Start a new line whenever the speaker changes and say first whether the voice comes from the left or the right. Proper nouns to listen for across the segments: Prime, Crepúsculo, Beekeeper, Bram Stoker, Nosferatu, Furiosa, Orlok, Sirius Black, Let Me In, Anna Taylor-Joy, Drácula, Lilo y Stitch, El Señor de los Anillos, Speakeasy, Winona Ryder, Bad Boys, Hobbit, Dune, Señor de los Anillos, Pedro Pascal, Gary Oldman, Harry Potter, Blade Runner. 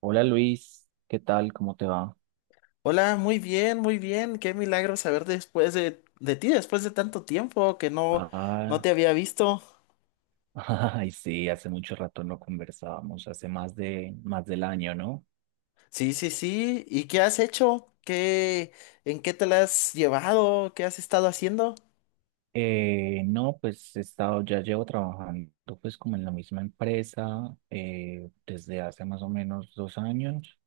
right: Hola Luis, ¿qué tal? ¿Cómo te va?
left: Hola, muy bien, muy bien. Qué milagro saber después de ti, después de tanto tiempo que no, no
right: Ah,
left: te había visto.
right: ay, sí, hace mucho rato no conversábamos, hace más de más del año, ¿no?
left: Sí, sí, sí. ¿Y qué has hecho? ¿En qué te la has llevado? ¿Qué has estado haciendo?
right: No, pues he estado, ya llevo trabajando pues como en la misma empresa desde hace más o menos 2 años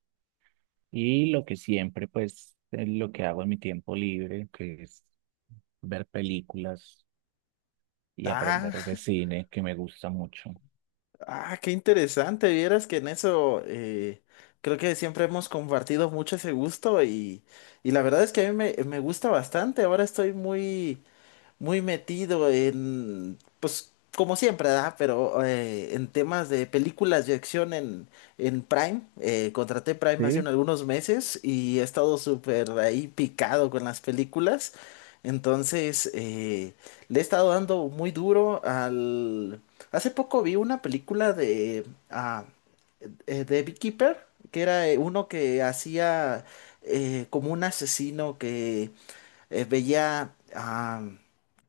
right: y lo que siempre pues lo que hago en mi tiempo libre, que es ver películas y
left: Ah,
right: aprender de cine, que me gusta mucho.
left: ah, qué interesante. Vieras que en eso creo que siempre hemos compartido mucho ese gusto y la verdad es que a me gusta bastante. Ahora estoy muy muy metido en, pues como siempre, ¿verdad? Pero en temas de películas de en Prime. Contraté Prime hace
right: Sí.
left: algunos meses y he estado súper ahí picado con las películas. Entonces, le he estado dando muy duro al... Hace poco vi una ah, de Beekeeper, que era uno que hacía como un asesino veía,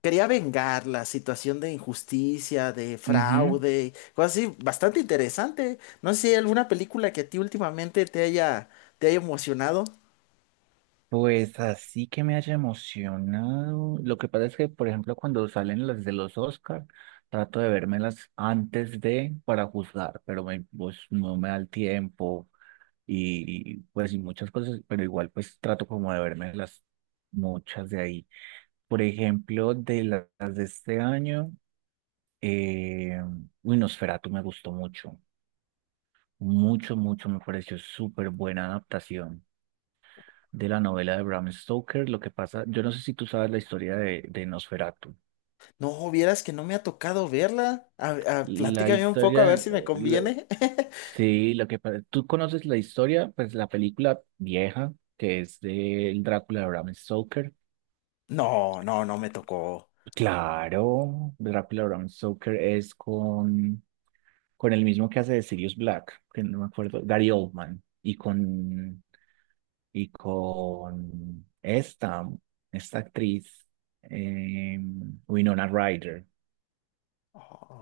left: quería vengar la situación de injusticia, de
right: Ujú.
left: fraude, cosas así, bastante interesante. No sé si hay alguna película que a ti últimamente te haya emocionado.
right: Pues así que me haya emocionado. Lo que pasa es que, por ejemplo, cuando salen las de los Oscar, trato de vérmelas antes de para juzgar, pero pues, no me da el tiempo y pues y muchas cosas, pero igual pues trato como de vérmelas muchas de ahí. Por ejemplo, de las de este año, eh, uy, Nosferatu me gustó mucho, me pareció súper buena adaptación de la novela de Bram Stoker. Lo que pasa, yo no sé si tú sabes la historia de Nosferatu.
left: No, vieras que no me ha tocado verla.
right: La
left: Platícame un poco a
right: historia,
left: ver si me conviene.
right: sí, lo que pasa, tú conoces la historia, pues la película vieja, que es del Drácula de Bram Stoker.
left: No, no, no me tocó.
right: Claro, Drácula de Bram Stoker es con el mismo que hace de Sirius Black, que no me acuerdo, Gary Oldman, y con esta, esta actriz, eh, Winona Ryder.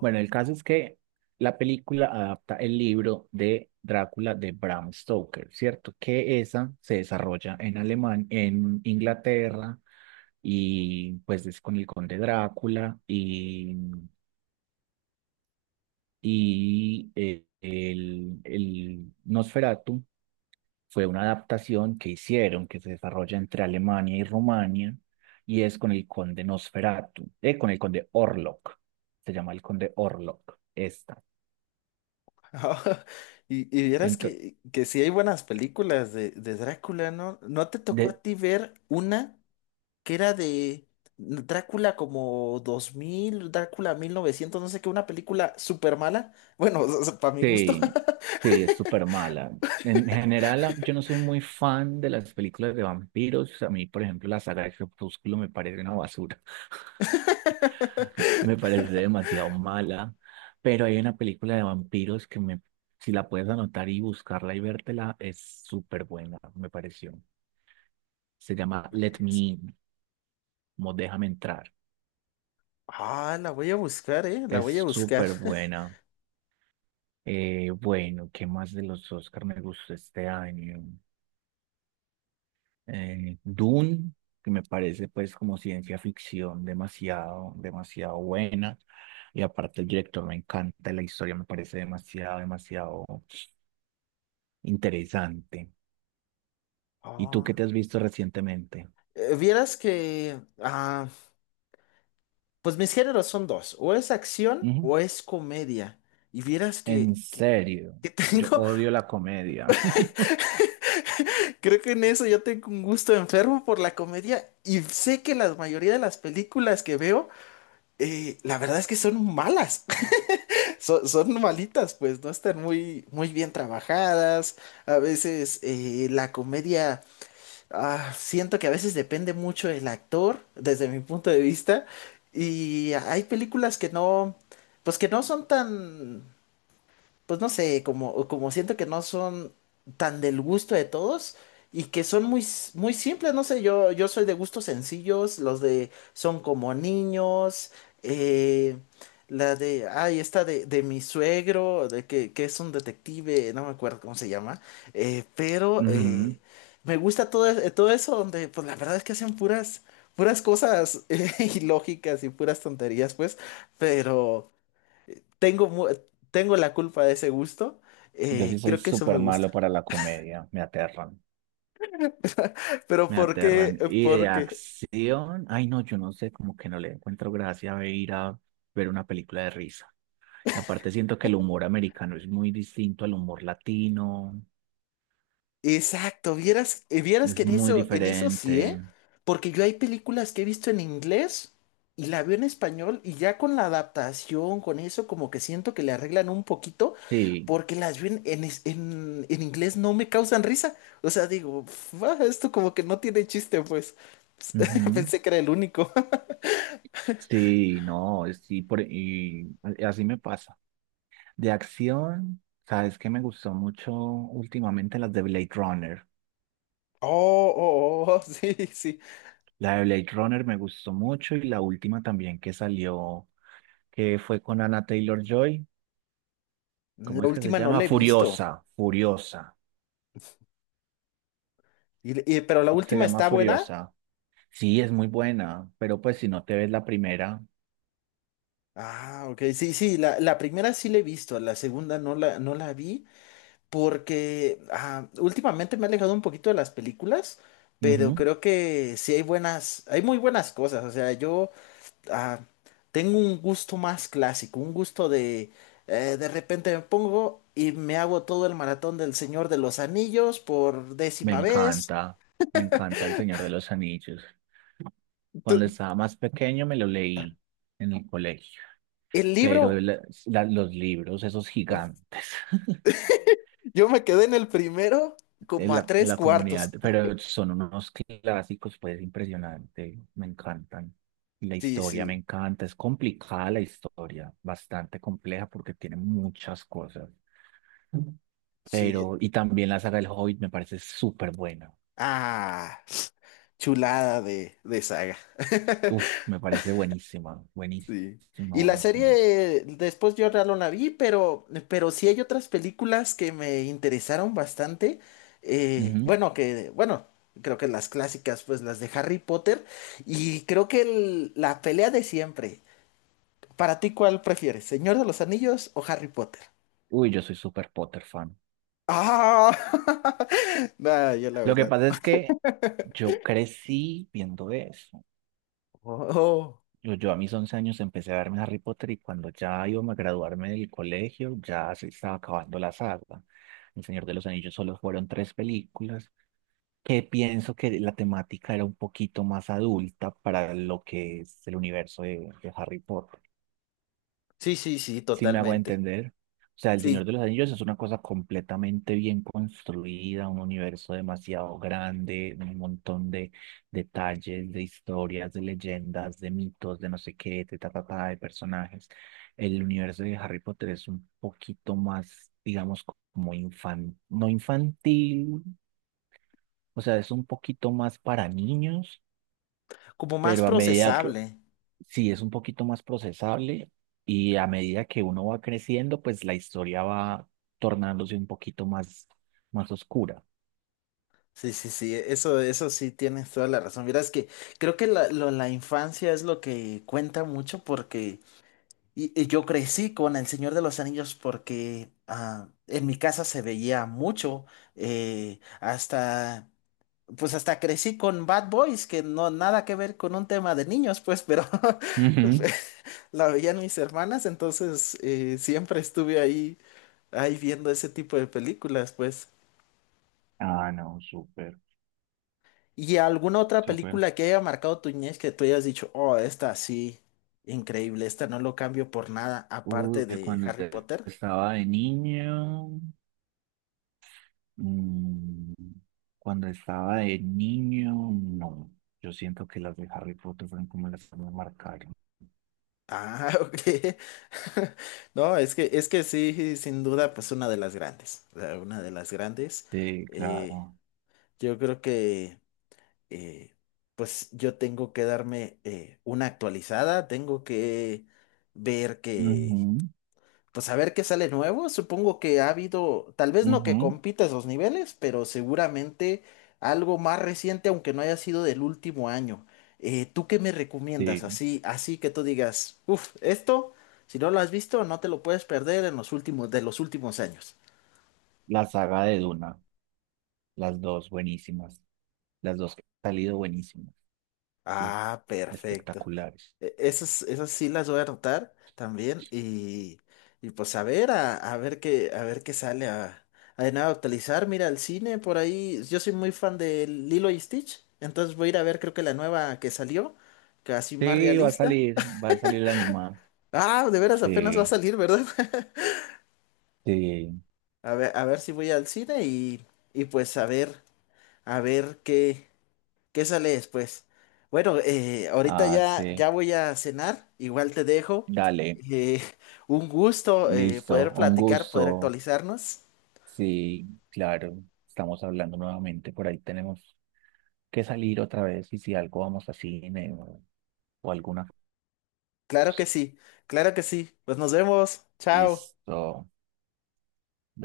right: Bueno, el caso es que la película adapta el libro de Drácula de Bram Stoker, ¿cierto? Que esa se desarrolla en Alemania, en Inglaterra, y pues es con el conde Drácula y el Nosferatu fue una adaptación que hicieron que se desarrolla entre Alemania y Rumania y es con el conde Nosferatu, con el conde Orlok, se llama el conde Orlok, esta.
left: Y, y vieras
right: Ento-
left: que sí hay buenas películas de Drácula, ¿no? ¿No te tocó a
right: De,
left: ti ver una? Que era de Drácula como 2000 Drácula 1900 no sé qué, una película súper mala. Bueno, para mi gusto.
right: sí, sí, es súper mala. En general, yo no soy muy fan de las películas de vampiros. A mí, por ejemplo, la saga de Crepúsculo me parece una basura. Me parece demasiado mala. Pero hay una película de vampiros si la puedes anotar y buscarla y vértela, es súper buena, me pareció. Se llama
left: ¿Cuál
right: Let Me
left: es?
right: In, como Déjame Entrar.
left: Ah, la voy a buscar, ¿eh? La voy a
right: Es
left: buscar.
right: súper buena. Bueno, ¿Qué más de los Oscar me gustó este año? Eh, Dune, que me parece pues como ciencia ficción demasiado buena. Y aparte el director me encanta, la historia me parece demasiado interesante. ¿Y tú qué
left: Ah.
right: te has visto recientemente?
left: Vieras que, ah, pues mis géneros son dos, o es acción
right: Ujú.
left: o es comedia. Y vieras
right: En
left: que, que,
right: serio,
left: que
right: yo
left: tengo...
right: odio la comedia.
left: Creo que en eso yo tengo un gusto enfermo por la comedia y sé que la mayoría de las películas que veo la verdad es que son malas. Son, son malitas, pues no están muy, muy bien trabajadas. A veces la comedia, ah, siento que a veces depende mucho del actor, desde mi punto de vista. Y hay películas que no, pues que no son tan, pues no sé, como, como siento que no son tan del gusto de todos y que son muy, s- muy simples, no sé, yo soy de gustos sencillos, los de son como niños, eh, la ay, esta de mi suegro, que es un detective, no me acuerdo cómo se llama, pero
right: Ujú.
left: me gusta todo, todo eso donde, pues la verdad es que hacen puras... Puras cosas ilógicas y puras tonterías, pues, pero, tengo, mu- tengo la culpa de ese gusto.
right: Yo sí soy
left: Creo que eso me
right: súper
left: gusta.
right: malo para la comedia, me aterran.
left: Pero
right: Me
left: ¿por qué?
right: aterran. Y de
left: Porque.
right: acción, ay no, yo no sé, como que no le encuentro gracia a ir a ver una película de risa. Y aparte siento que el humor americano es muy distinto al humor latino,
left: Exacto, vieras, vieras que
right: es muy
left: en eso sí,
right: diferente.
left: ¿eh? Porque yo hay películas que he visto en inglés y la veo en español y ya con la adaptación, con eso, como que siento que le arreglan un poquito
right: Sí,
left: porque las veo en inglés no me causan risa. O sea, digo, "Pf, ah, esto como que no tiene chiste, pues."
right: ujú.
left: Pensé que era el único.
right: Sí, no, sí, así me pasa. De acción, ¿sabes que me gustó mucho últimamente? Las de Blade Runner.
left: Oh, oh, oh, sí, sí.
right: La de Blade Runner me gustó mucho y la última también que salió, que fue con Anna Taylor-Joy.
left: La
right: ¿Cómo es que se
left: última no
right: llama?
left: la he visto.
right: Furiosa.
left: Pero la
right: Se
left: última
right: llama
left: está buena.
right: Furiosa. Sí, es muy buena, pero pues si no te ves la primera,
left: Ah, ok. Sí, sí, la primera sí la he visto, la segunda no la vi porque ah, últimamente me he alejado un poquito de las películas, pero
right: ujú.
left: creo que sí hay buenas, hay muy buenas cosas. O sea, yo ah, tengo un gusto más clásico, un gusto de repente me pongo y me hago todo el maratón del Señor de los Anillos por
right: Me
left: décima vez.
right: encanta, me encanta El Señor de los Anillos. Cuando
left: Tu-
right: estaba más pequeño me lo leí en el colegio,
left: El
right: pero
left: libro.
right: los libros, esos gigantes.
left: Yo me quedé en el primero como
right: En
left: a
right: la, en
left: tres
right: la comunidad,
left: cuartos.
right: pero son unos clásicos, pues impresionante, me encantan. Y la
left: Sí,
right: historia me
left: sí.
right: encanta, es complicada la historia, bastante compleja porque tiene muchas cosas,
left: Sí.
right: pero y también la saga del Hobbit me parece súper buena.
left: Ah, chulada de saga.
right: Uf, me parece
left: Sí. Y la
right: buenísima.
left: serie, después yo ya no la vi, pero sí hay otras películas que me interesaron bastante.
right: Ujú.
left: Bueno, creo que las clásicas, pues las de Harry Potter. Y creo que la pelea de siempre. ¿Para ti cuál prefieres? ¿Señor de los Anillos o Harry Potter?
right: Uy, yo soy súper Potter fan.
left: Ah, nada, yo la
right: Lo que
left: verdad.
right: pasa es que yo crecí viendo eso.
left: Oh,
right: Yo a mis 11 años empecé a verme Harry Potter y cuando ya iba a graduarme del colegio ya se estaba acabando la saga. El Señor de los Anillos solo fueron 3 películas, que pienso que la temática era un poquito más adulta para lo que es el universo de Harry Potter
left: sí, sí, sí,
right: si me hago
left: totalmente.
right: entender. O sea, El Señor
left: Sí,
right: de los Anillos es una cosa completamente bien construida, un universo demasiado grande, un montón de detalles, de historias, de leyendas, de mitos, de no sé qué, de ta, ta, ta, de personajes. El universo de Harry Potter es un poquito más, digamos, como infantil, no infantil, o sea, es un poquito más para niños,
left: como más
right: pero a medida que,
left: procesable.
right: sí es un poquito más procesable y a medida que uno va creciendo, pues la historia va tornándose un poquito más, más oscura.
left: Sí, sí, sí, eso sí tienes toda la razón. Mira, es que creo que la infancia es lo que cuenta mucho porque y yo crecí con El Señor de los Anillos porque ah, en mi casa se veía mucho hasta pues hasta crecí con Bad Boys, que no nada que ver con un tema de niños, pues, pero
right: Ujú.
left: la veían mis hermanas, entonces siempre estuve ahí, ahí viendo ese tipo de películas, pues.
right: Ah, no, súper,
left: ¿Y alguna otra
right: súper.
left: película que haya marcado tu niñez que tú hayas dicho, oh, esta sí, increíble, esta no lo cambio por nada,
right: Uy,
left: aparte
right: que
left: de
right: cuando
left: Harry Potter?
right: estaba de niño, mm, cuando estaba de niño, no. Yo siento que las de Harry Potter fueron como las que me marcaron.
left: Ah, ok. No, es que sí, sin duda, pues una de las grandes, o sea, una de las grandes.
right: Sí,
left: eh,
right: claro.
left: yo creo que eh, pues yo tengo que darme una actualizada, tengo que ver que,
right: Ujú,
left: pues a ver qué sale nuevo. Supongo que ha habido, tal vez no que
right: ujú,
left: compita esos niveles, pero seguramente algo más reciente, aunque no haya sido del último año. ¿Tú qué me recomiendas?
right: sí.
left: Así, así que tú digas, uff, esto, si no lo has visto, no te lo puedes perder en los últimos, de los últimos años.
right: La saga de Duna, las dos buenísimas. Las dos que han salido buenísimas. Uf,
left: Ah, perfecto.
right: espectaculares.
left: Esas, esas sí las voy a anotar también y pues a ver qué sale a de nada actualizar. Mira, el cine por ahí, yo soy muy fan de Lilo y Stitch, entonces voy a ir a ver creo que la nueva que salió, casi
right: Sí,
left: más realista.
right: va a salir la animada.
left: Ah, de veras
right: Sí,
left: apenas va a salir, ¿verdad?
right: sí.
left: A ver si voy al cine y pues a ver qué. ¿Qué sale después? Bueno, ahorita
right: Ah,
left: ya,
right: sí.
left: ya voy a cenar, igual te dejo.
right: Dale,
left: Eh, un gusto
right: listo.
left: poder
right: Un
left: platicar, poder
right: gusto.
left: actualizarnos.
right: Sí, claro. Estamos hablando nuevamente. Por ahí tenemos que salir otra vez y si algo vamos a cine o alguna
left: Claro que
right: cosa.
left: sí, claro que sí. Pues nos vemos. Chao.
right: Listo.